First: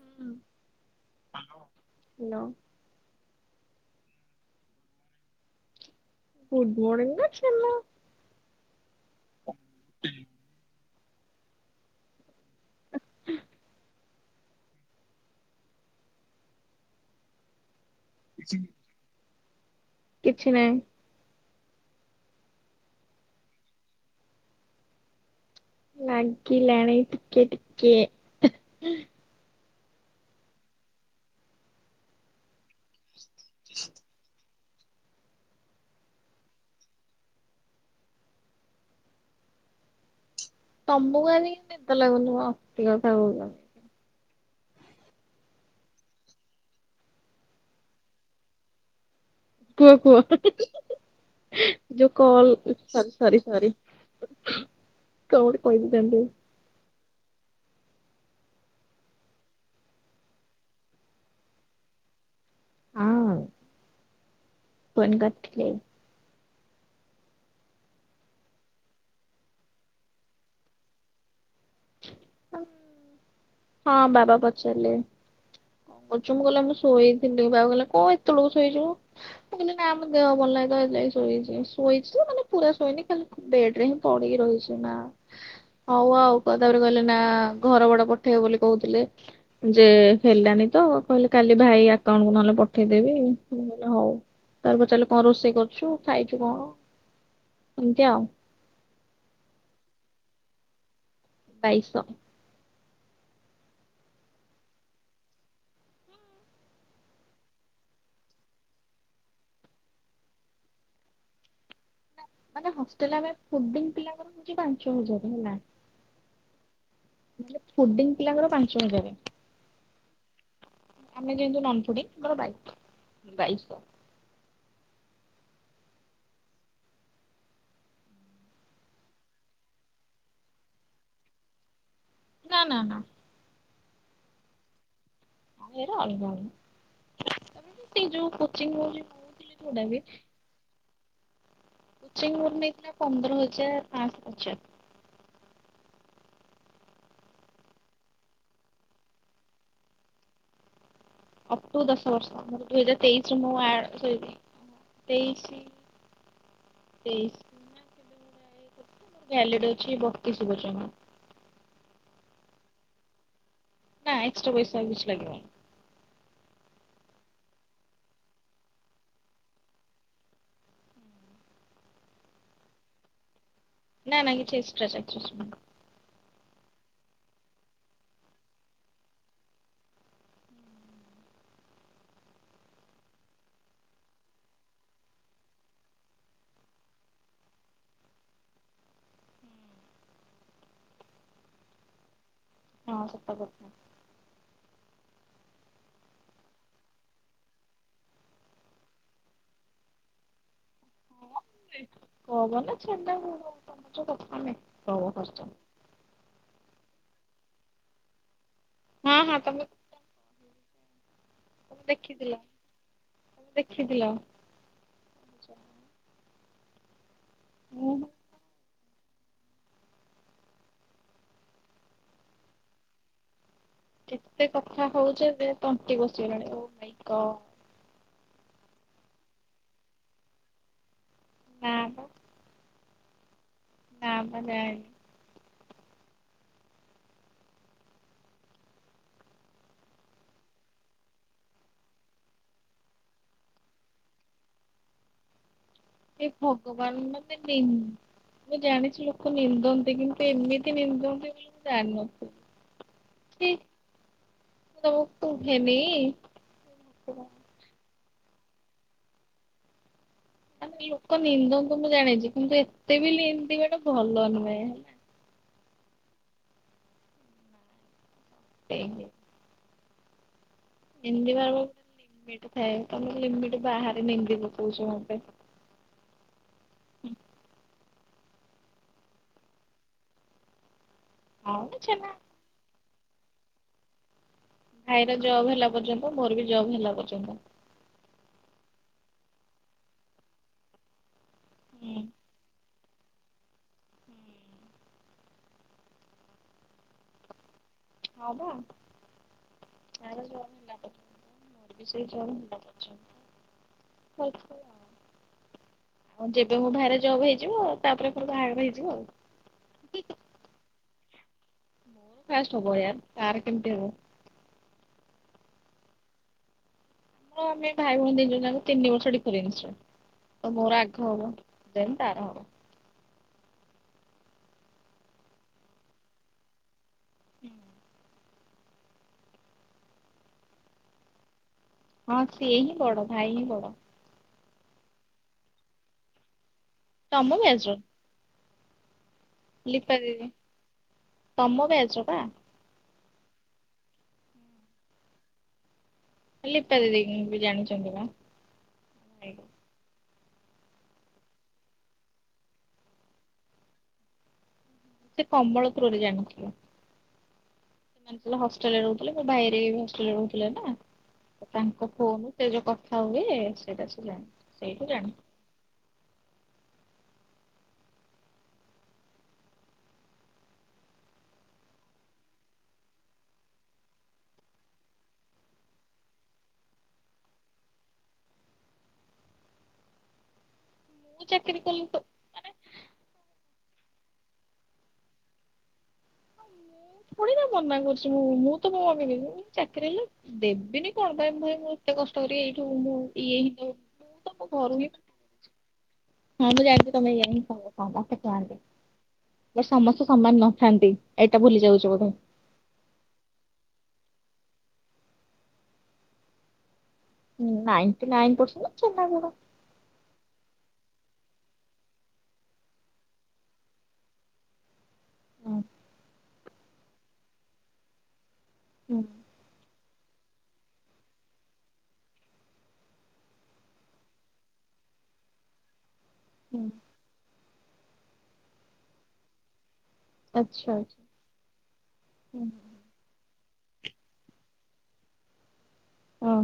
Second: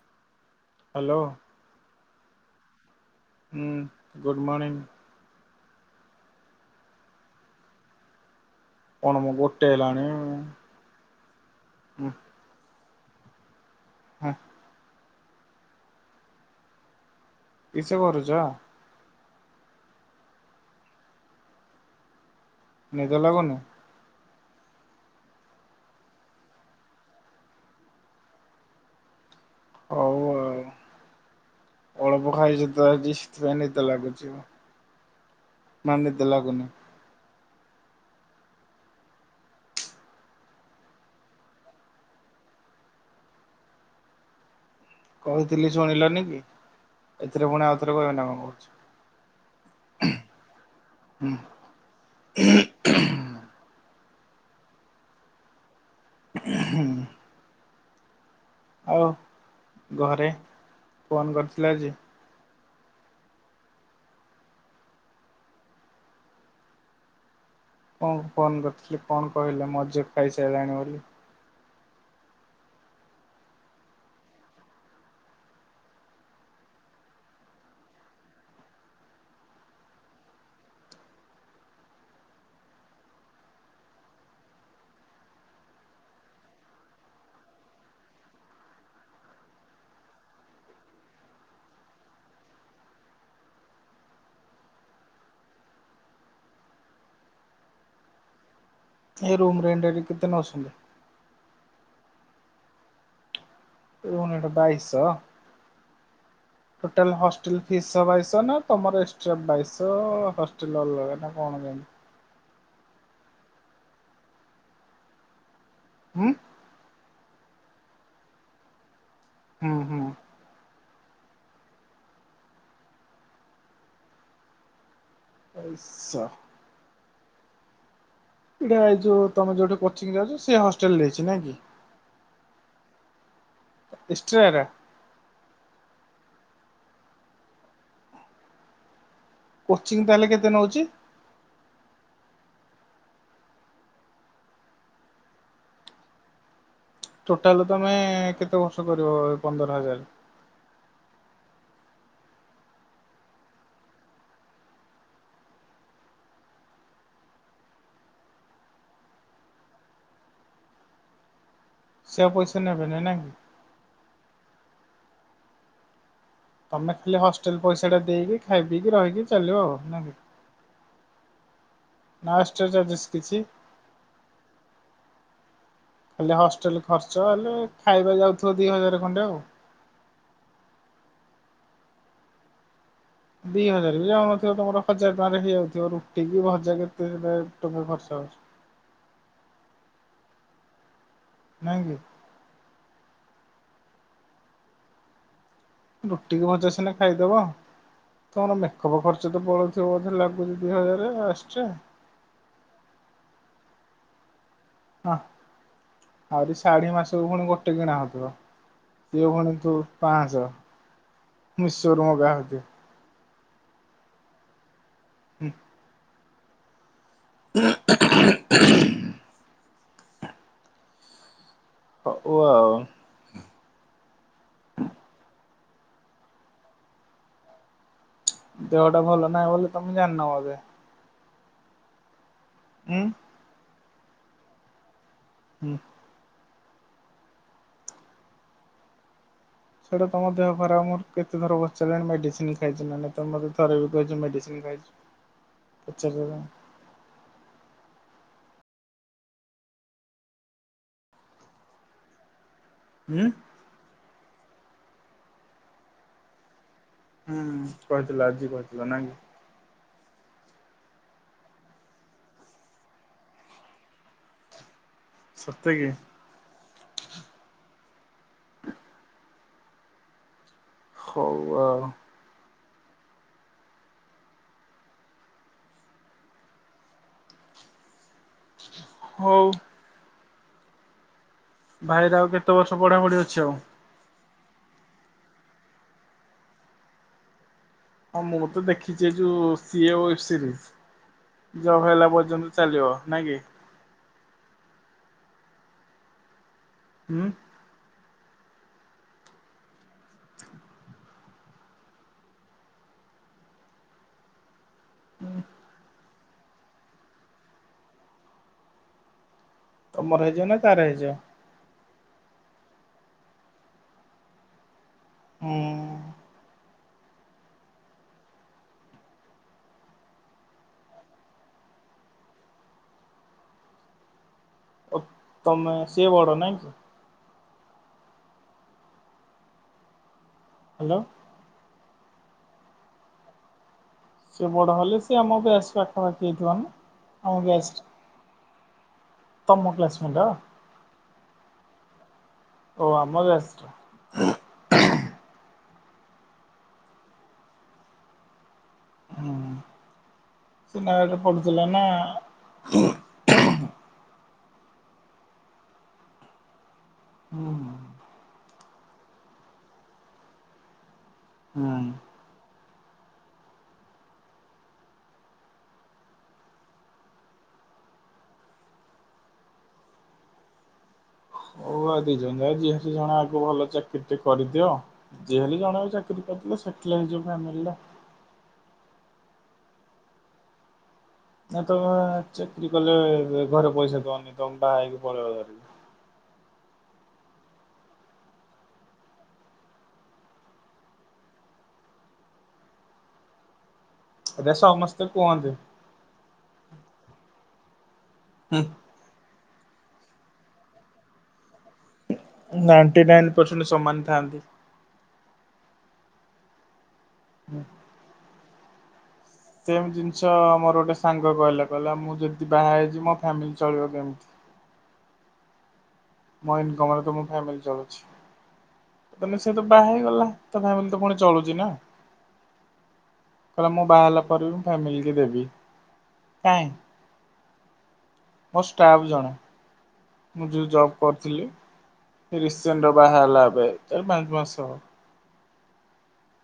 ହୁଁ hello hello ହୁଁ, good morning good morning ନା ଛେନା କଣ ମ ଗୋଟେ ହେଲାଣି। ହୁଁ [unintelligible] ହଁ ଅଁ କିସ କରୁଛ? କିଛି ନାହିଁ। ନିଦ ଲାଗୁନି? ନାଗିଲାଣି ଟିକେ ଟିକେ ହଉ ଆଉ ଅଳପ ଖାଇଚି ତ ଆଜି ସିଥିପାଇଁ ନିଦ ଲାଗୁଚି ଆଉ ମାନେ ନିଦ ଲାଗୁନି। ତମକୁ ଆଜି କି ନିଦ ଲାଗୁନି ମ? ଅତି କଥା କହୁଚ? କହିଥିଲି ଶୁଣିଲନି କି, ଏଥିରେ ପୁଣି ଆଉ ଥରେ କହିବ ନା କଣ କହୁଛ? କୁହ ହୁଁ କୁହ ଯୋଉ କଲ୍ ସରି ସରି ସରି କଁ ଗୋଟେ କହିବି ଜାଣିନି ଆଉ ହୁଁ ଆଉ ଘରେ ଫୋନ୍ କରିଥିଲେ ଆଜି? ହଁ ଫୋନ୍ କରଥିଲେ। କଣ ଫୋନ କରିଥିଲେ କଣ କହିଲେ, ମୋ ଝିଅ ଖାଇସାଇଲାଣି ବୋଲି। [inaudible] ହଁ ବାବା ପଚାରିଲେ? [unintelligible] ଶୋଇଥିଲି ବାବା କହିଲା କଁ ଏତେବେଳକୁ ଶୋଇଚୁ ମ? ମୁଁ କହିଲି ନା ମୋ ଦେହ ଭଲ ନାହିଁ ତ ହେଥି ଲାଗିଶୋଇଚି, ଶୋଇଛି ମାନେ ପୁରା ଶୋଇନି ଖାଲି ବେଡ ରେ ହିଁ ପଡିକି ରହିଛି ନା, ହଉ ଆଉ କ ତାପରେ କହିଲେ ନା, ଘର ଭଡ଼ା ପଠେଇବ ବୋଲି କହୁଥିଲେ। ଯେ ହେଲାନି ତ କହିଲେ କାଲି ଭାଇ ଆକାଉଣ୍ଟକୁ ନହେଲେ ପଠେଇଦେବି, ମୁଁ କହିଲି ହଉ ତା ପରେ ପଚାରିଲେ କଣ ରୋଷେଇ କରୁଛୁ ଖାଇଛୁ କଣ ଏମିତିଆ ଆଉ। ଏ ରୁମ ରେଣ୍ଟ ଏଠି କେତେ ନଉସଛନ୍ତି? ବାଇଶହ। ରୁମ୍ ରେଣ୍ଟ ବାଇଶହ? ଟୋଟାଲ ହଷ୍ଟେଲ ଫିସ୍ ସହ ବାଇଶହ ନା ତମର ଏଷ୍ଟ୍ରା ବାଇଶ ହଷ୍ଟେଲ ଅଲଗା ନା କଣ କେମିତି? ମାନେ ହଷ୍ଟେଲ ଆମେ ଫୁଡିଙ୍ଗ ପିଲାଙ୍କର ହଉଛି ପାଞ୍ଚ ହଜାର ହେଲା ହୁଁ ମତଲବ ଫୁଡିଂ ପିଲାଙ୍କର ପାଞ୍ଚ ହଜାରେ। ହୁଁ ହୁଁ। ଆମେ ଯେହେତୁ ନନ ଫୁଡ଼ିଙ୍ଗ ଆମର ବାଇଶ। ବାଇଶ। ଏଇଟା ଏଇ ଯୋଉ ତମେ ଯୋଉଠି କୋଚିଂ ଯାଉଛ ସେ ହଷ୍ଟେଲ ଦେଇଛି ନାଇଁ କି? ନା ନା ନା। ଏକ୍ସଷ୍ଟ୍ରା ଏରା। ଆମେ ଏରା ଅଲଗା [unintelligible] ତାପରେ ବି ସେଇ ଯୋଉ କୋଚିଂ ନଉଚି ନଉଥିଲେ କୋଚିଂ ତାହେଲେ କେତେ ନଉଛି? କୋଚିଂ ମୋର ନେଇଥିଲା ପନ୍ଦର ହଜାର ପାଁଶହ ପଚାଶ। ଟୋଟାଲ ତମେ କେତେ ବର୍ଷ କରିବ ଏ ପନ୍ଦର ହଜାର? ଅପ ଟୁ ଦଶ ବର୍ଷ ମୋର ଦୁଇ ହଜାର ତେଇଶରେ ମୁଁ ଆଡ୍ ସରି [unintelligible] ତେଇଶି ତେଇଶି ନା କେବେ ଗୋଟେ ଇଏ କରିଥିଲି ମୋର ଭ୍ୟାଲିଡି ଅଛି ବତିଶି ପର୍ଯ୍ୟନ୍ତ। ସେ ଆଉ ପଇସା ନେବେ ନାଇ ନାଇଁ କି? ନା ଏକ୍ସଟ୍ରା ପଇସା ଆଉ କିଛି ଲାଗିବନି। ତମେ ଖାଲି ହଷ୍ଟେଲ ପଇସାଟା ଦେଇକି ଖାଇ ପିଇକି ରହିକି ଚାଲିବ ଆଉ ନାଁ କି! ନା ଏକ୍ସଟ୍ରା ଚର୍ଜେସ କିଛି? ନା ନାଇଁ କିଛି ଏକ୍ସଟ୍ରା ଚର୍ଜେସ ନାହିଁ। ହେଲେ ହଷ୍ଟେଲ ଖର୍ଚ୍ଚ ହେଲେ ଖାଇବା ଯାଉଥିବ ଦି ହଜାର ଖଣ୍ଡେ ଆଉ। ଦି ହଜାରେ ବି ଯାଉନଥିବ ତମର ହଜାର ଟଙ୍କାରେ ହେଇଯାଉଥିବ ରୁଟି କି ଭଜା କେତେ ଟଙ୍କା ଖର୍ଚ୍ଚ ହଉଛି? ନାଇଁ କି? ହଁ ସତ କଥା। ରୁଟିକୁ ଭଜା ସିନା ଖାଇଦବ ତମର ମେକଅପ୍ ଖର୍ଚ୍ଚ ତ ପଳୁଉଥିବ ବୋଧେ ଲାଗୁଛି ଦି ହଜାରେ ଏକ୍ସଟ୍ରା ମେକ୍ଅପ୍ ନା ଛେନାଗୁଡ ତମର ଯୋଉ କଥା ମେକ୍ଅପ୍ ଖର୍ଚ୍ଚ। ଆଉରି ଶାଢୀ ମାସକୁ ପୁଣି ଗୋଟେ କିଣା ହଉଥିବ ହଁ ସିଏ ହଁ ତମେ ପୁଣି ତମେ ଦୁ ପାଁଶହ। ତମେ ଦେଖିଥିଲ, ତମେ ଦେଖିଥିଲ? ହୁଁ। ମୁଁ ହଉ ଆଉ। କେତେ କଥା ହଉଛ ଯେ ତଣ୍ଟି ବସିଗଲାଣି ଓ ମାଇଁ ଗଡ୍। ଦେହଟା ଭଲ ନାହିଁ ବୋଲି ତମେ ଜାଣିନ ବୋଧେ? ନାଁ ମ। ହୁଁ। ନାଁ ମନେ ନାଇଁ। ହୁଁ। ସେଇଟା ତମ ଦେହ ଖରାପ ମୋର କେତେଥର ପଚାରିଲାଣି ମେଡ଼ିସିନି ଖାଇଛି ନା ନାଇଁ ତମ ମୋତେ ଥରେ ବି କହିଛ ମେଡ଼ିସିନ ଖାଇଛ। ଏ ଭଗବାନ ମାନେ ନିନ୍ଦ୍ ମୁଁ ଜାଣିଛି ଲୋକ ନିନ୍ଦନ୍ତି କିନ୍ତୁ ଏମିତି ନିନ୍ଦନ୍ତି ବୋଲି ମୁଁ ଜାଣିନଥିଲି। ହୁଁ ଚ୍ଛି ମୁଁ ତମକୁ କୁହେନି ହେ ଭଗବାନ ହୁଁ କହିଥିଲ ଆଜି କହିଥିଲ ନାଇଁ କି। ମାନେ ଲୋକ ନିନ୍ଦନ୍ତି ମୁଁ ଜାଣିଛି କିନ୍ତୁ ଏତେ ବି ଲିନ୍ଦିବାଟା ଭଲ ନୁହେଁ ହେଲା। ସତେ କି? [unintelligible] ନିନ୍ଦି ହଉ ବାର ଆଉ ଲମିଟ ଥାଏ ତମେ ଲିମିଟ ବାହାରେ ନିନ୍ଦି ପକଉଛ ମୋତେ। ହଉ। ହଉ ଭାଇ ଛେନା ର ଆଉ କେତେ ବର୍ଷ ପଢ଼ାପଢି ଅଛି ଆଉ। ଭାଇର ଜବ୍ ହେଲା ପର୍ଯ୍ୟନ୍ତ, ମୋର ବି ଜବ୍ ହେଲା ପର୍ଯ୍ୟନ୍ତ। ହଁ, ମୁଁ ତ ଦେଖିଛି ଏ ଯୋଉ ସିଏଓବ୍ ସିରିଜି ଜବ ହୁଁ। ହେଲା ପର୍ଯ୍ୟନ୍ତ ଚାଲିବ ନା କି? ହୁଁ। ହଁ ବା। ତାର ଜବ୍ ହେଲା ପର୍ଯ୍ୟନ୍ତ, ମୋର ବି ସେଇ ଜବ୍ ହେଲା ପର୍ଯ୍ୟନ୍ତ। [unintelligible] ହୁଁ। ଯେବେ ମୋ ଭାଇ ର ଜବ ହେଇଯିବ ତାପରେ ପରେ ପରେ ବାହାଘର ହେଇଯିବ ଆଉ। ତମର ହେଇଯିବ ନା ତାର ହେଇଯିବ। ମୋର ଫାଷ୍ଟ ହବ ୟାର ତାର କେମିତି ହବ? ହୁଁ। ମୁଁ ଆମେ ଭାଇ ଭଉଣୀ ଦିଜଣ ଯାକ ତିନି ବର୍ଷ ଡିଫରେନ୍ସ ର। ତ ମୋର ଆଗ ହବ ଦେନ୍ ତାର ହବ। ତମେ ସିଏ ବଡ଼ ନା କି? ହାଲୋ। ହଁ ସିଏ ହିଁ ବଡ, ଭାଇ ହିଁ ବଡ। ସିଏ ବଡ଼ ହେଲେ ସିଏ ଆମ ଵ୍ୟାଚ୍ ପାଖାପାଖି ହେଇଥିବ ନା? ଆମ ତମ ଵ୍ୟାଚ୍ ର। ବ୍ୟାଚ ତମ ଲିପା କ୍ଲାସମେଟ ଦିଦି ତମ ଵ୍ୟାଚ୍ ର ପା। ଓ ଆମ ଵ୍ୟାଚ୍ ର। ଲିପା ଦିଦିଙ୍କି ବି ଜାଣିଛନ୍ତି ବା। ହଁୁ ଭାଇକୁ। ସେ ନୟାଗଡ ପଢ଼ୁଥିଲା ନା? ସେ କମଳ ଥ୍ରୋରେ ଜାଣିଥିବ। ହୁଁ। ହଷ୍ଟେଲରେ ରହୁଥିଲେ ମୋ ଭାଇ ହେରିକା ବି ହଷ୍ଟେଲରେ ରହୁଥିଲେ ନା ହୁଁ ତାଙ୍କ ଫୋନ ସେ ଯୋଉ କଥା ହୁଏ ସେଇଟା ସେ ଜାଣି ସେଇଠୁ ଜାଣି ହୁଅ ଦିଜଣ ଯାକ ଆଗ ଭଲ ଚାକିରି ଟେ କରିଦିଅ। ଯିଏହେଲେ ଜଣେ ଚାକିରି କରିଦେଲେ ସେଟେଲ୍ ହେଇଯିବ ଫ୍ୟାମିଲି ଟା। ମୁଁ ନା ଚାକିରି କଲି ତ ତମେ ଚାକିରି କଲେ ଘରେ ପଇସା ଦବନି ତମ ବାହା ହେଇକି ପଳେଇବ ଧରିକି। ଥୋଡ଼ି ନା ମନା କରୁଛି ମୁଁ, ମୁଁ ତ ମମି କୁ ଚାକିରି ହେଲେ ଦେବିନି କଣ ପାଇଁ ମୁ ଭାଇ ମୁଁ ଏତେ କଷ୍ଟ କରି ଏଇଠୁ ମୁଁ ଇଏ ହିଁ ମୁଁ ତ ମୋ ଏରା ଘରୁ ହିଁ ସମସ୍ତେ କୁହନ୍ତି। ହଁ ମୁଁ ବି ଜାଣିଛି ତମେ ବି ଏୟା ହିଁ କହିବ ସମସ୍ତେ କୁହନ୍ତି। ହେଲେ ସମସ୍ତେ ସମାନ ନଥାନ୍ତି ଏଇଟା ଭୁଲି ଯାଉଛ ବୋଧେ। ନାଇଣ୍ଟି ନାଇନ ପରସେଣ୍ଟ ସମାନ ଥାଆନ୍ତି। ନାଇଣ୍ଟି ନାଇନ ପରସେଣ୍ଟ ନା ଛେନା ଗୁଡ଼। ସେମ ଜିନିଷ ମୋର ଗୋଟେ ସାଙ୍ଗ କହିଲା କହିଲା ମୁଁ ଯଦି ବାହା ହେଇଛିି ମୋ ଫ୍ୟାମିଲି ଚଳିବ କେମିତି? ହୁଁ। ମୋ ଇନ୍ କମରେ ତ ମୋ ଫ୍ୟାମିଲି ଚଳୁଛି। ହୁଁ। ମାନେ ସେତ ବାହା ହେଇଗଲା ତା ଫ୍ୟାମିଲି ତ ପୁଣି ଚଳୁଛି ନା? କହିଲା ମୁଁ ବାହା ହେଲା ପରେ ବି ମୁଁ ଫ୍ୟାମିଲ କୁ ଦେବି। ହୁଁ କାଇଁ? ମୋ ଷ୍ଟାଫ ଜଣେ। ମୁଁ ଯୋଉ ଆଚ୍ଛା ଜବ ଆଚ୍ଛା। କରିଥିଲି ରିସେଣ୍ଟ ବାହାହେଲା ଏବେ ଏଇ ପାଞ୍ଚ ମାସ ହବ। ଓହୋ।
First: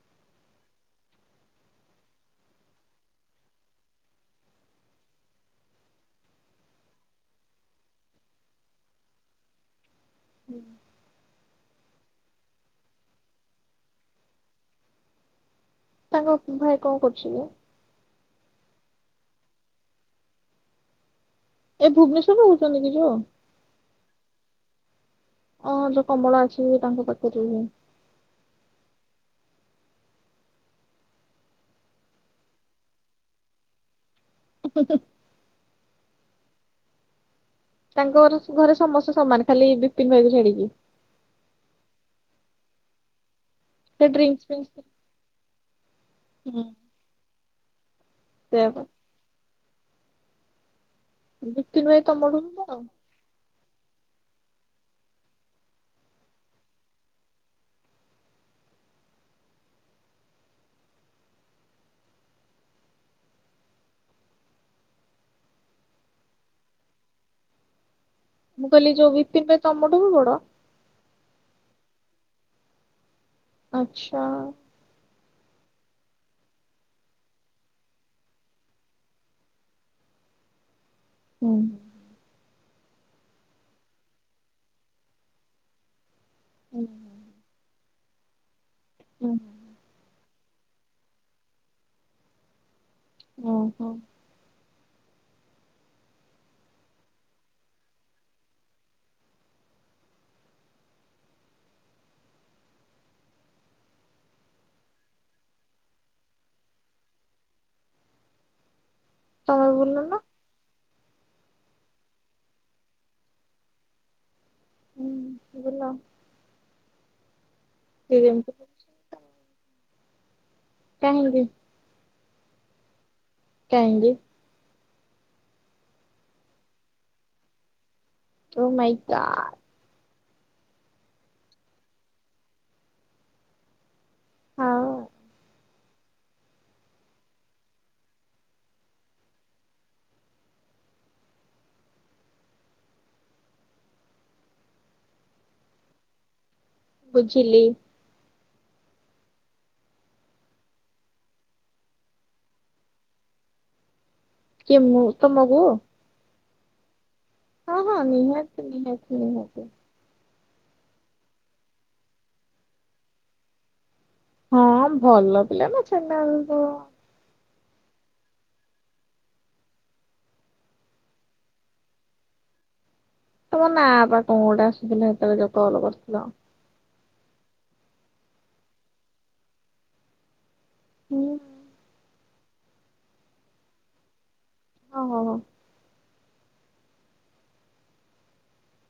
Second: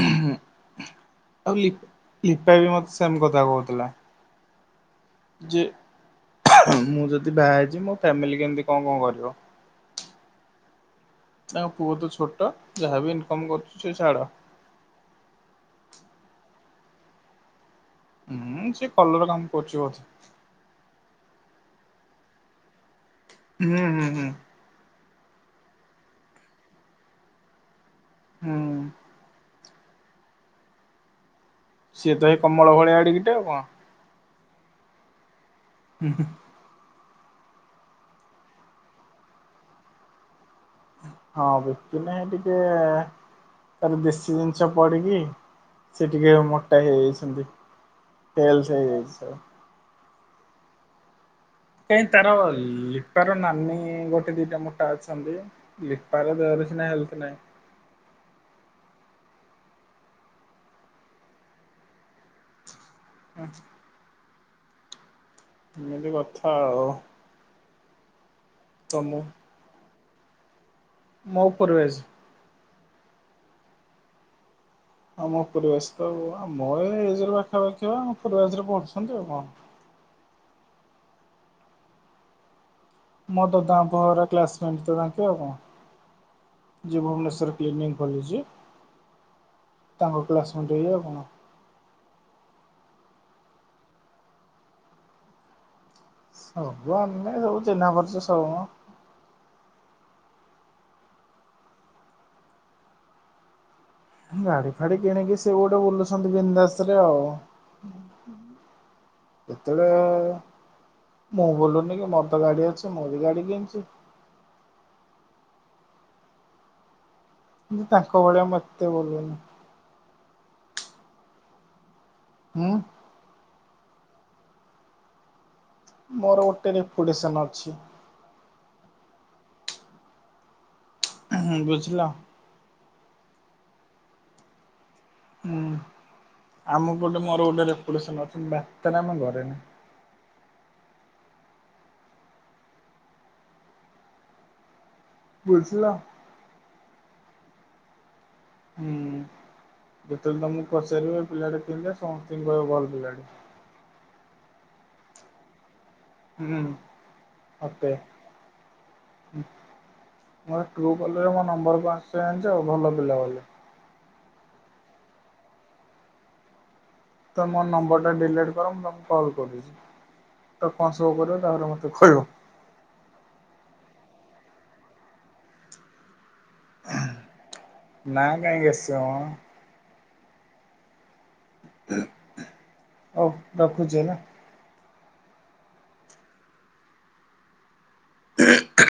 ଆଉ ଲିପ୍ ଲିପା ବି ମତେ ସେମ୍ କଥା କୋହୁଥିଲା। ଯେ ମୁଁ ଯଦି ବାହା ହେଇଯିବି ମୋ ଫ୍ୟାମିଲି କେମିତି କଁ କଁ କରିବ। ହୁଁ। ତାଙ୍କ ପୁଅ ତ ଛୋଟ ଯାହାବି ଇନକମ କରୁଚି ସେ ଛାଡ। ତାଙ୍କ ଭାଇ କଁ କରୁଚି କି? ଉଁ ସେ କଲର କାମ କରୁଚି ବୋଧେ। ଏ ଭୁବନେଶ୍ଵରରେ ରୋହୁଚନ୍ତି କି ଯୋଉ? ହୁଁ ହୁଁ ହୁଁ। ଅଁ ଯୋଉ କମଳା ଅଛି ତାଙ୍କ [unintelligible] ହୁଁ। ସିଏ ତ ହେଇ କମଳ ଭଳିଆ ଏଡିକିଟେ ଆଉ କଣ। [unintelligible] ହୁଁ ହୁଁ। ତାଙ୍କ ଘର ଘରେ ସମସ୍ତେ ସମାନ ଖାଲି ବିପିନ ଭାଇକୁ ଛାଡିକି। ହଁ ବିପିନ୍ ଭାଇ ଟିକେ ତାର ସେ ଦେଶୀ ଡ୍ରିଙ୍କସ ଜିନିଷ ଫିଙ୍କସ ପଡିକି। ସେ ଟିକେ ହୁଁ ମୋଟା ହେଇଯାଇଛନ୍ତି ହେଲ୍ଥ ସେୟାପା ହେଇଯାଇଛି ସ ବିପିନ ଭାଇ କାଇଁ ତାର ତମଠୁ ବି ବଡ? ଇଏ ତାର ନାନୀ ଗୋଟେ ଦିଟା ମୋଟା ଅଛନ୍ତି ଲିପାର ଦେହର ସିନା ହେଲ୍ଥ ନାହିଁ। ହୁଁ। ଏମିତି କଥା ଆଉ। ମୁଁ କହିଲି ଯୋଉ ତମ ବିପିନ ଭାଇ ତମଠୁ ବି ବଡ। ମୋ ଓପୋରୋ ବ୍ୟାଚ୍। ଆଚ୍ଛା। ଆମ ଓପୋରୋ ବ୍ୟାଚ୍ ତ ଆଉ ଆମ ଏଜ୍ ର ପାଖାପାଖି ହବ ଆମ ଅପୋରୋ ବ୍ୟାଚ୍ ରେ ପଢୁଛନ୍ତି ଆଉ କଣ। ହୁଁ। ମୋ ଦଦାଙ୍କ ପୁଅ ଘର କ୍ଲାସମେଟ ତ ତାଙ୍କେ ଆଉ କଁ ହୁଁ। ଯିଏ ଭୁବନେଶ୍ୱରରେ କ୍ଲିନିକ୍ ଖୋଲିଛି। ହୁଁ। ତାଙ୍କ କ୍ଲାସମେଟ୍ ଇଏ ଆଉ କଣ। ଓହୋ। ସବୁ ଆମେ ସବୁ ଚିହ୍ନା ପରିଚ ସବୁମ। ଗାଡି ଫାଡି କିଣିକି ସେ ଗୋଟେ ବୁଲୁଛନ୍ତି ବିନ୍ଦ ବିନ୍ଦାସରେ ଆଉ। ତମେ ବୁଲ ନା ଯେତେବେଳେ ମୁଁ ବୁଲୁନି କି ମୋର ତ ଗାଡି ଅଛି ମୁଁ ବି ଗାଡି କିଣିଚି। ହୁଁ ବୁଲ। କିନ୍ତୁ ସିଏ ତାଙ୍କ ଭଳିଆ ଯେମିତି ମୁଁ ଏତେ ବୁଲୁନି। କାହିଁକି। ଉଁ। କାହିଁକି। ମୋରୋ ଗୋଟେ ରେପୁଟେଶନ ଅଛି। ଓ ମାଇଁ ଗ ଉଁହୁଁ ବୁଝିଲ। ହଉ। ହୁଁ ଆମ ପଟେ ମୋରୋ ଗୋଟେ ରେପୁଟେଶନ୍ ଅଛି ମୁଁ ବାତେରାମୀ କରେନି। ବୁଝିଲ। ବୁଝିଲି। ହୁଁ ଯେତେବେଳେ ତମକୁ ପଚାରିବେ ଏଇ ପିଲାଟା କେମିତିଆ ସମସ୍ତିଙ୍କି କହିବ ଭଲ ପିଲାଟେ। କିଏ ମୁଁ ତମକୁ। ହୁଁ। ହଁ ମତେ ହଁ ନିହାତି ନିହାତି ନିହାତି। ମୋର ଟ୍ରୁ କଲରେ ମୋ ନମ୍ବର କଁ ଆସୁଛି ଜଣିଛ ଭଲ ପିଲା ବୋଲି। ହଁ ଭଲ ପିଲା ନା ଛେନା ହେଇଥିବ। ତମେ ମୋ ନମ୍ବର ଟା ଡିଲିଟ୍ କର ମୁଁ ତମକୁ କଲ୍ କରୁଚି। ତ କଣ ମୋ କରିବ ତାପରେ ମୋତେ ଖଇବ। ତମ ନା ବା କଣ ଗୋଟେ ଆସିୁଥିଲା ସେତବେଳେ ଯୋଉ କଲ କରିଥିଲ। ନାଁ କାହିଁକି ଆସିବ ମ। ହୁଁ। ହଉ ରଖୁଚି ହେଲା। ହଁ ହଉ ହଉ। ହ